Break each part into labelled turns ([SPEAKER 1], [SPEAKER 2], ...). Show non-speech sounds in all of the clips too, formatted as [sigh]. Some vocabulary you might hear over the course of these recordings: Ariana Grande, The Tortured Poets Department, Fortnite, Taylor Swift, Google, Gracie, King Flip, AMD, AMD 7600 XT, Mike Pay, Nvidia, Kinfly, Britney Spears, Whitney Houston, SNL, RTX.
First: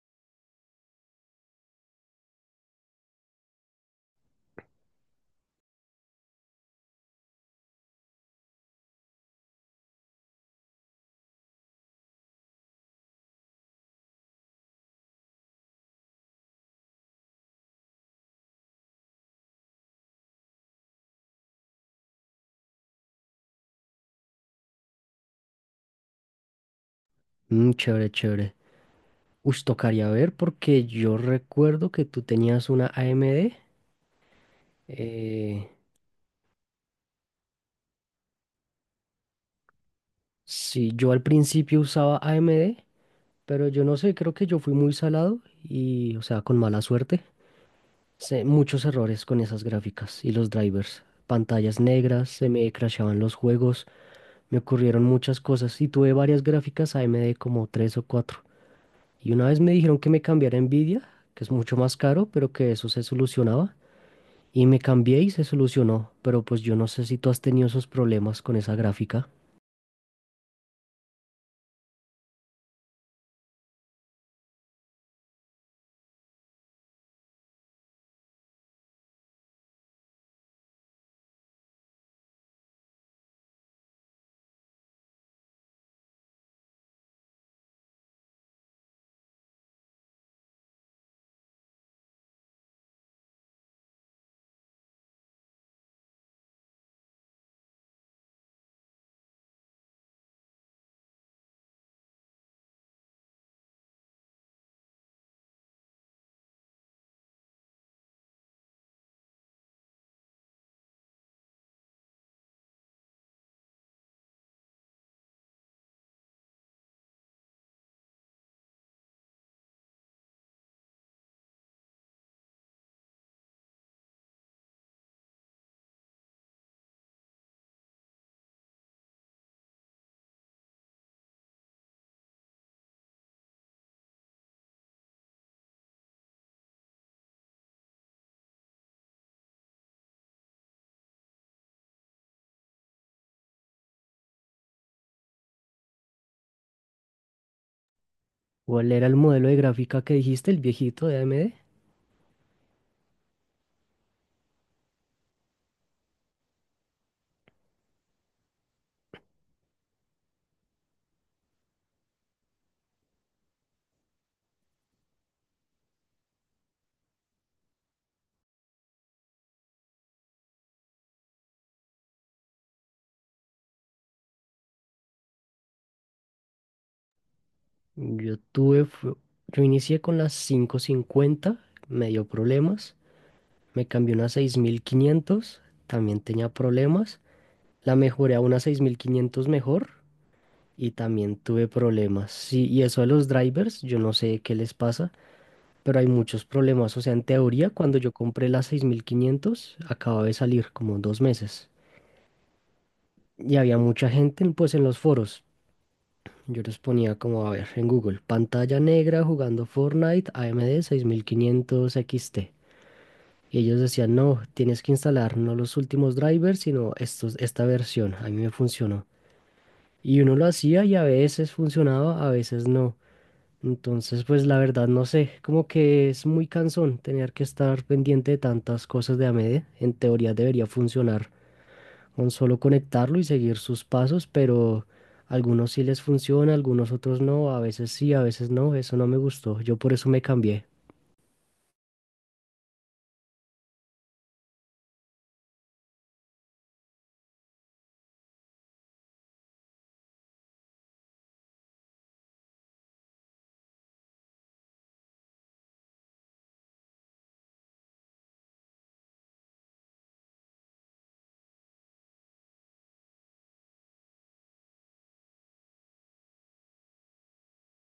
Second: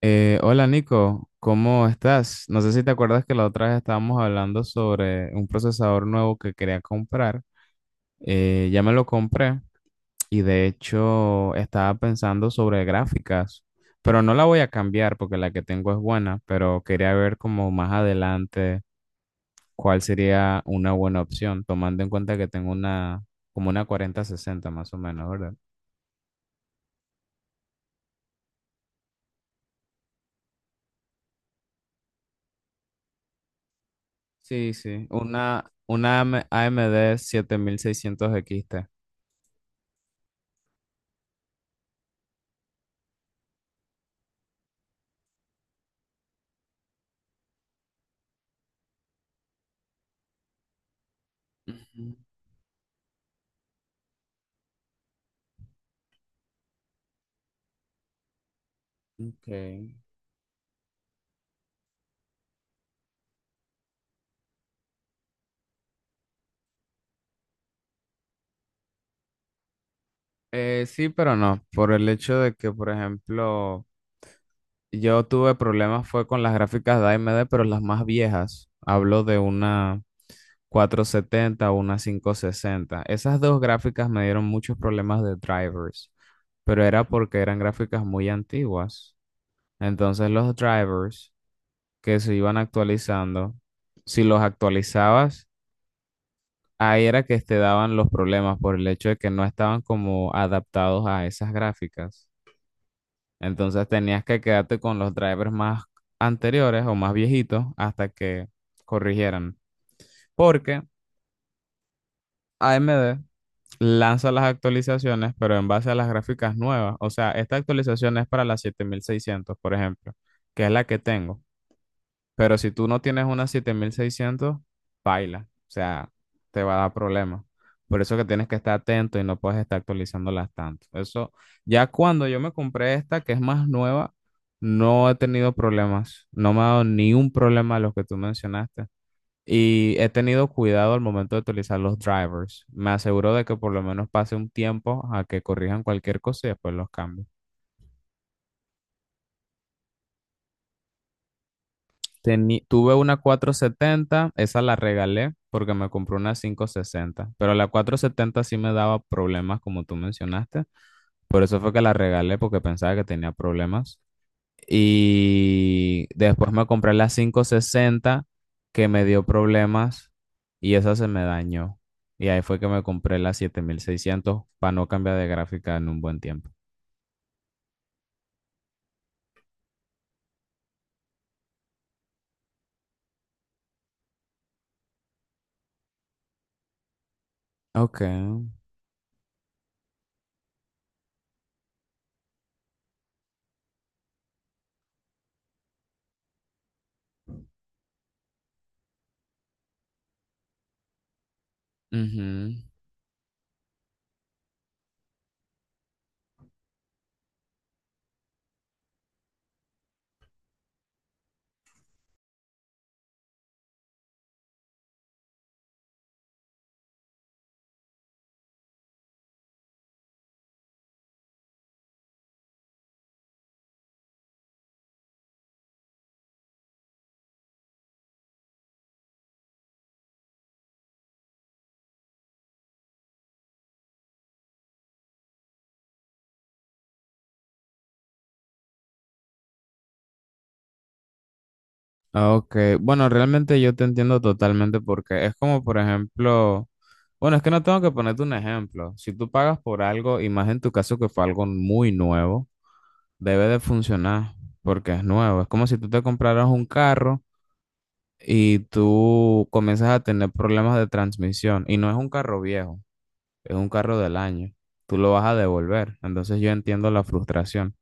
[SPEAKER 1] Hola Nico, ¿cómo estás? No sé si te acuerdas que la otra vez estábamos hablando sobre un procesador nuevo que quería comprar. Ya me lo compré y de hecho estaba pensando sobre gráficas, pero no la voy a cambiar porque la que tengo es buena, pero quería ver como más adelante cuál sería una buena opción, tomando en cuenta que tengo una como una 4060 más o menos, ¿verdad?
[SPEAKER 2] Chévere, chévere. Uy, tocaría ver porque yo recuerdo que tú tenías una AMD.
[SPEAKER 1] Sí, sí,
[SPEAKER 2] Eh,
[SPEAKER 1] una AMD 7600 XT.
[SPEAKER 2] sí, yo al principio usaba AMD, pero yo no sé, creo que yo fui muy salado y, o sea, con mala suerte. Sé muchos errores con esas gráficas y los drivers. Pantallas
[SPEAKER 1] Ujú.
[SPEAKER 2] negras, se me crashaban los juegos, me ocurrieron muchas cosas y tuve varias gráficas AMD como tres o cuatro. Y una vez me
[SPEAKER 1] Okay.
[SPEAKER 2] dijeron que me cambiara a Nvidia, que es mucho más caro, pero que eso se solucionaba. Y me cambié y se solucionó, pero pues yo no sé si tú has tenido esos problemas con esa gráfica.
[SPEAKER 1] Sí, pero no, por el hecho de que, por ejemplo, yo tuve problemas fue con las gráficas de AMD, pero las más viejas. Hablo de una 470 o una quinientos sesenta. Esas dos gráficas me dieron muchos problemas de drivers, pero era porque eran gráficas muy antiguas. Entonces los drivers que se iban actualizando, si los actualizabas, ahí era que te daban los problemas por el hecho de que no estaban como adaptados a esas gráficas. Entonces tenías que quedarte con los drivers más anteriores o más viejitos hasta que corrigieran. Porque AMD lanza las actualizaciones, pero en base a las gráficas nuevas. O sea, esta actualización es para la 7600, por ejemplo, que es la que tengo. Pero si tú no tienes una 7600, baila. O sea, te va a dar problemas. Por eso que tienes que estar atento y no puedes estar actualizándolas tanto. Eso, ya cuando yo me compré esta, que es más nueva, no he tenido problemas. No me ha dado ni un problema de los que tú mencionaste. Y he tenido cuidado al momento de utilizar los drivers. Me aseguro de que por lo menos pase un tiempo a que corrijan cualquier cosa y después los cambio.
[SPEAKER 2] ¿Cuál era el modelo de gráfica que dijiste, el viejito de AMD?
[SPEAKER 1] Tuve una 470, esa la regalé porque me compré una 560, pero la 470 sí me daba problemas como tú mencionaste, por eso fue que la regalé porque pensaba que tenía problemas. Y después me compré la 560 que me dio problemas y esa se me dañó. Y ahí fue que me compré la 7600 para no cambiar de gráfica en un buen tiempo.
[SPEAKER 2] Yo tuve, yo inicié con las quinientos cincuenta, me dio problemas. Me cambié una seis mil quinientos, también tenía problemas. La
[SPEAKER 1] Ok.
[SPEAKER 2] mejoré a una 6500 mejor y también tuve problemas. Sí, y eso de los drivers, yo no sé qué les pasa, pero hay muchos problemas. O sea, en teoría, cuando yo compré la 6500, acababa de salir como dos meses.
[SPEAKER 1] Ujú.
[SPEAKER 2] Y había mucha gente, pues, en los foros. Yo les ponía como, a ver, en Google, pantalla negra jugando Fortnite AMD 6500 XT. Y ellos decían, no, tienes que instalar no los últimos drivers, sino estos, esta versión. A mí me funcionó. Y uno lo hacía y a veces funcionaba, a veces no. Entonces, pues la verdad no sé, como que es muy cansón tener que estar pendiente de tantas cosas de AMD. En teoría debería funcionar con solo conectarlo y seguir sus pasos, pero algunos sí les funciona, algunos otros no, a veces sí, a veces no, eso no me gustó, yo por eso me cambié.
[SPEAKER 1] Ah, ok, bueno, realmente yo te entiendo totalmente porque es como, por ejemplo, bueno, es que no tengo que ponerte un ejemplo. Si tú pagas por algo, y más en tu caso que fue algo muy nuevo, debe de funcionar porque es nuevo. Es como si tú te compraras un carro y tú comienzas a tener problemas de transmisión y no es un carro viejo, es un carro del año. Tú lo vas a devolver. Entonces yo entiendo la frustración.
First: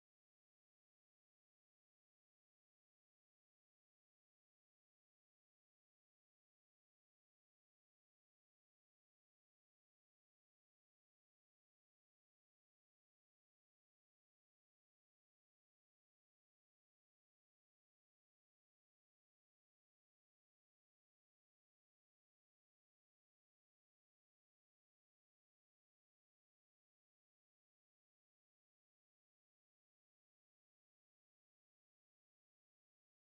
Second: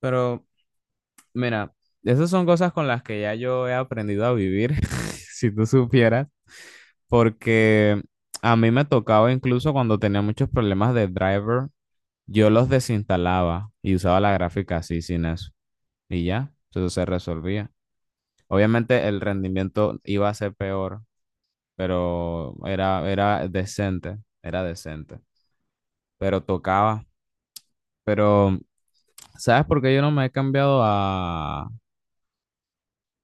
[SPEAKER 1] Pero mira, esas son cosas con las que ya yo he aprendido a vivir. [laughs] Si tú supieras. Porque a mí me tocaba incluso cuando tenía muchos problemas de driver, yo los desinstalaba y usaba la gráfica así sin eso. Y ya, eso se resolvía. Obviamente el rendimiento iba a ser peor, pero era, era decente, pero tocaba. Pero, ¿sabes por qué yo no me he cambiado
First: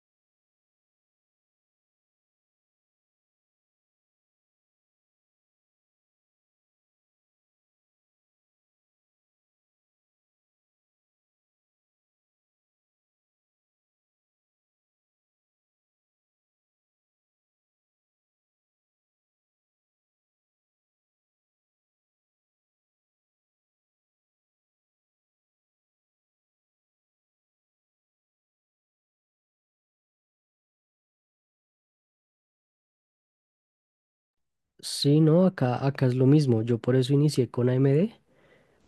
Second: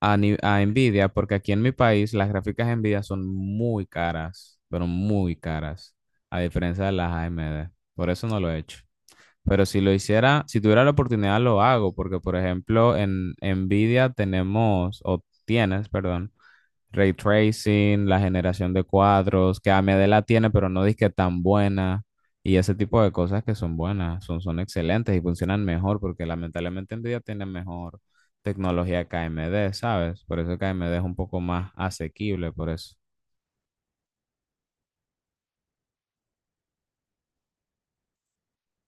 [SPEAKER 1] a, ni- a Nvidia? Porque aquí en mi país las gráficas Nvidia son muy caras, pero muy caras, a diferencia de las AMD. Por eso no lo he hecho. Pero si lo hiciera, si tuviera la oportunidad, lo hago, porque por ejemplo, en Nvidia tenemos, o tienes, perdón, ray tracing, la generación de cuadros, que AMD la tiene, pero no dice que tan buena. Y ese tipo de cosas que son buenas, son excelentes y funcionan mejor, porque lamentablemente Nvidia tiene mejor tecnología que AMD, ¿sabes? Por eso que AMD es un poco más asequible, por eso.
[SPEAKER 2] Sí, no, acá es lo mismo, yo por eso inicié con AMD,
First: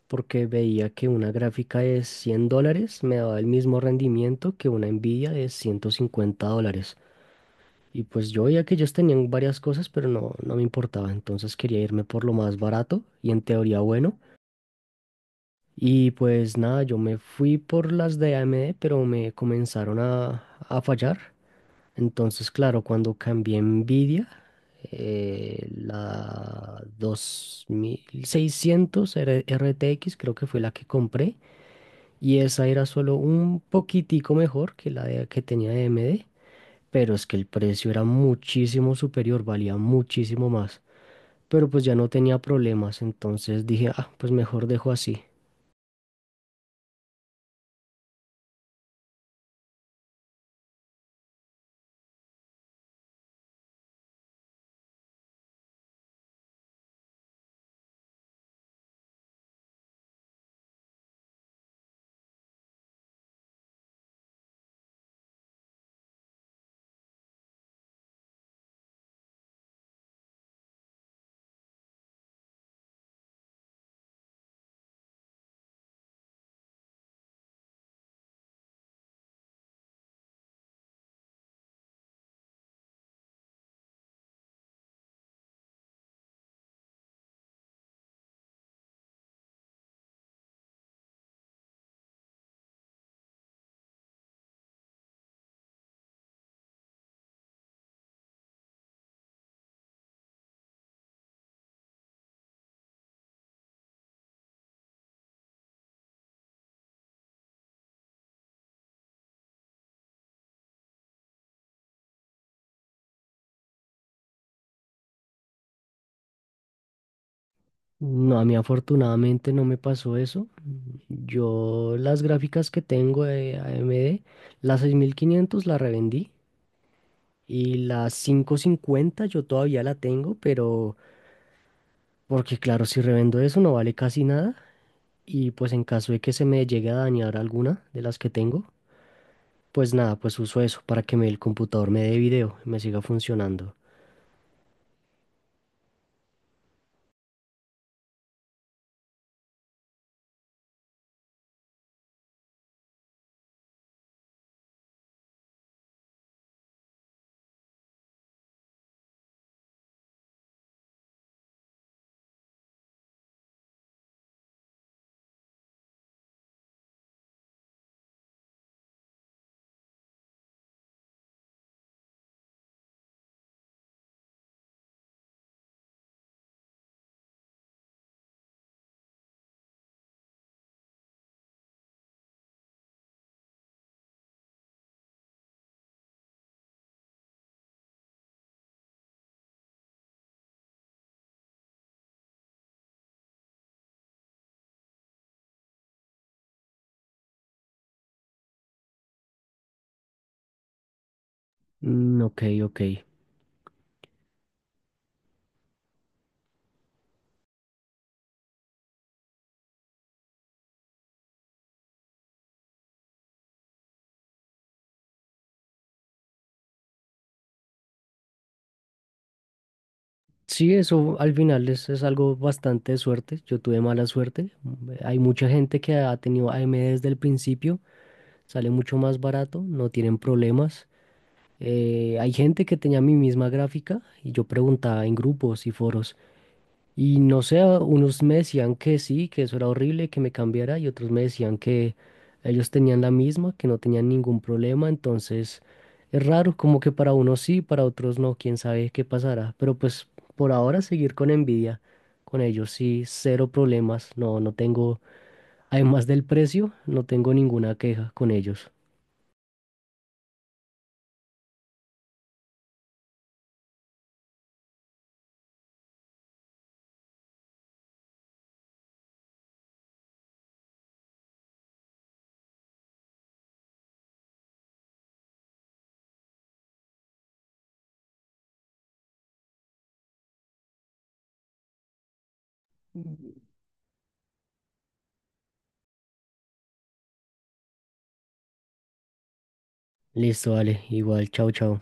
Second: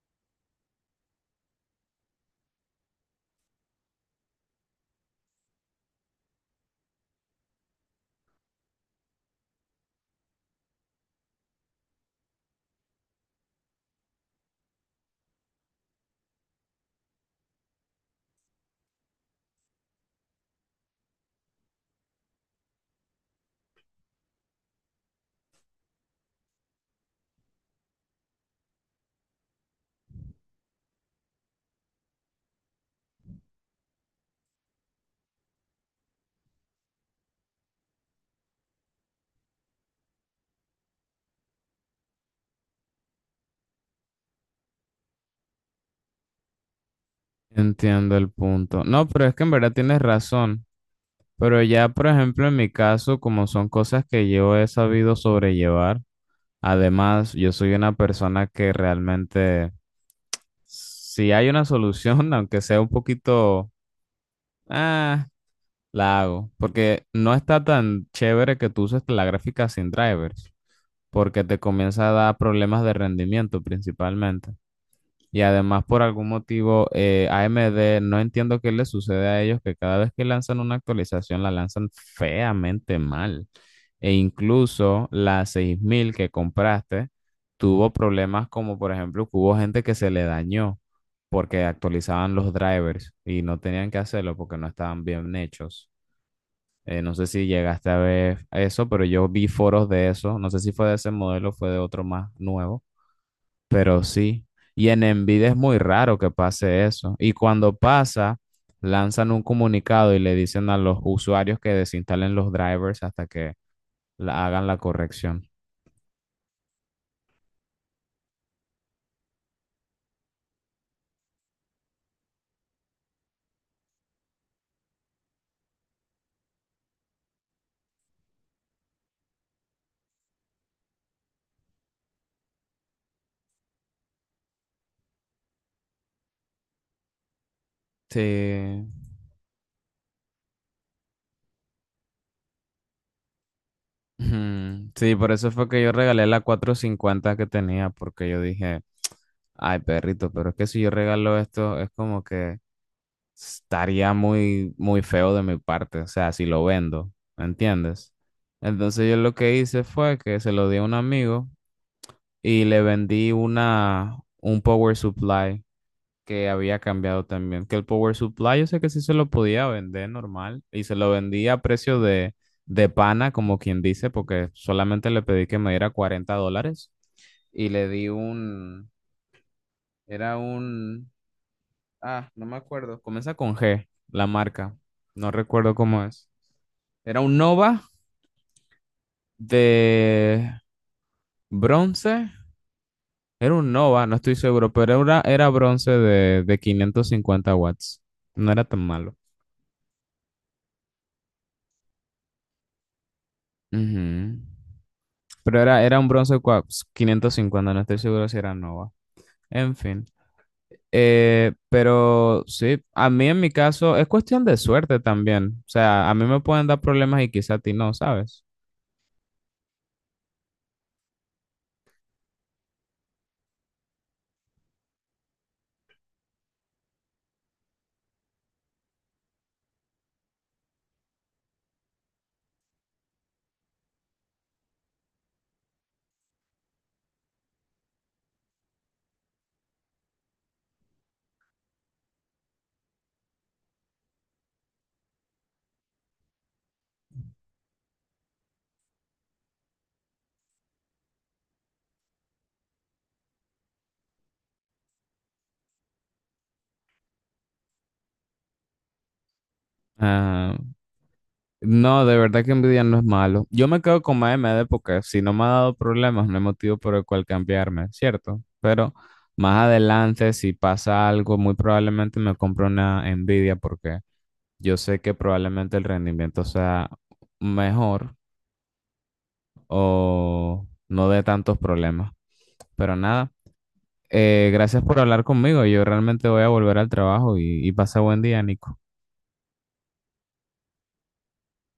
[SPEAKER 2] porque veía que una gráfica de 100 dólares me daba el mismo rendimiento que una Nvidia de 150 dólares. Y pues yo veía que ellos tenían varias cosas, pero no, no me importaba. Entonces quería irme por lo más barato y en teoría bueno. Y pues nada, yo me fui por las de AMD, pero me comenzaron a fallar. Entonces, claro, cuando cambié a Nvidia, la 2600 RTX creo que fue la que compré. Y esa era solo un poquitico mejor que la de- que tenía de AMD, pero es que el precio era muchísimo superior, valía muchísimo más. Pero pues ya no tenía problemas, entonces dije, ah, pues mejor dejo así.
[SPEAKER 1] Entiendo el punto. No, pero es que en verdad tienes razón. Pero ya, por ejemplo, en mi caso, como son cosas que yo he sabido sobrellevar, además, yo soy una persona que realmente si hay una solución, [laughs] aunque sea un poquito, ah, la hago, porque no está tan chévere que tú uses la gráfica sin drivers, porque te comienza a dar problemas de rendimiento principalmente. Y además, por algún motivo, AMD, no entiendo qué le sucede a ellos, que cada vez que lanzan una actualización la lanzan feamente mal. E incluso la 6000 que compraste tuvo problemas como, por ejemplo, que hubo gente que se le dañó porque actualizaban los drivers y no tenían que hacerlo porque no estaban bien hechos. No sé si llegaste a ver eso, pero yo vi foros de eso. No sé si fue de ese modelo o fue de otro más nuevo, pero sí, y en Envidia es muy raro que pase eso. Y cuando pasa, lanzan un comunicado y le dicen a los usuarios que desinstalen los drivers hasta que hagan la corrección.
[SPEAKER 2] No, a mí afortunadamente no me pasó eso. Yo las gráficas que tengo de AMD, la 6500 la revendí y la 550 yo todavía la tengo, pero porque claro, si revendo eso no vale casi nada y pues en caso de que se me llegue a dañar alguna de las
[SPEAKER 1] Sí.
[SPEAKER 2] que tengo, pues nada, pues uso eso para que me, el computador me dé video y me siga funcionando.
[SPEAKER 1] Ujú. Sí, por eso fue que yo regalé la 450 que tenía, porque yo dije, ay, perrito, pero es que si yo regalo esto, es como que estaría muy, muy feo de mi parte, o sea, si lo vendo, ¿me entiendes? Entonces yo lo que hice fue que se lo di a un amigo y le vendí un power supply que había cambiado también. Que el power supply yo sé que sí se lo podía vender normal y se lo vendí a precio de pana, como quien dice, porque solamente le pedí que me diera $40 y le di un, era un, ah, no me acuerdo, comienza con G, la marca, no recuerdo cómo es. Era un Nova de bronce. Era un Nova, no estoy seguro, pero era bronce de 550 W. No era tan malo.
[SPEAKER 2] Mm, ok, ok.
[SPEAKER 1] Ujú. Pero era un bronce pues, 550, no estoy seguro si era Nova. En fin. Pero sí, a mí en mi caso es cuestión de suerte también. O sea, a mí me pueden dar problemas y quizá a ti no, ¿sabes?
[SPEAKER 2] Sí, eso al final es algo bastante de suerte. Yo tuve mala suerte. Hay mucha gente que ha tenido AMD desde el principio, sale mucho más barato, no tienen problemas. Hay gente que tenía mi misma gráfica y yo preguntaba en grupos y foros, y no sé, unos me decían que sí, que eso era horrible, que me cambiara, y otros me decían que ellos tenían la misma, que no tenían ningún problema. Entonces, es raro, como que para unos sí, para otros no, quién sabe qué pasará. Pero pues por ahora seguir con envidia, con ellos sí, cero problemas. No, no tengo, además del precio, no tengo ninguna queja con ellos.
[SPEAKER 1] Ah, no, de verdad que envidia no es malo. Yo me quedo con M Maemede porque si no me ha dado problemas, no hay motivo por el cual cambiarme, ¿cierto? Pero más adelante, si pasa algo, muy probablemente me compro una Nvidia porque yo sé que probablemente el rendimiento sea mejor o no dé tantos problemas. Pero nada, gracias por hablar conmigo. Yo realmente voy a volver al trabajo y pasa buen día, Nico.
[SPEAKER 2] Listo, vale, igual, chao, chao.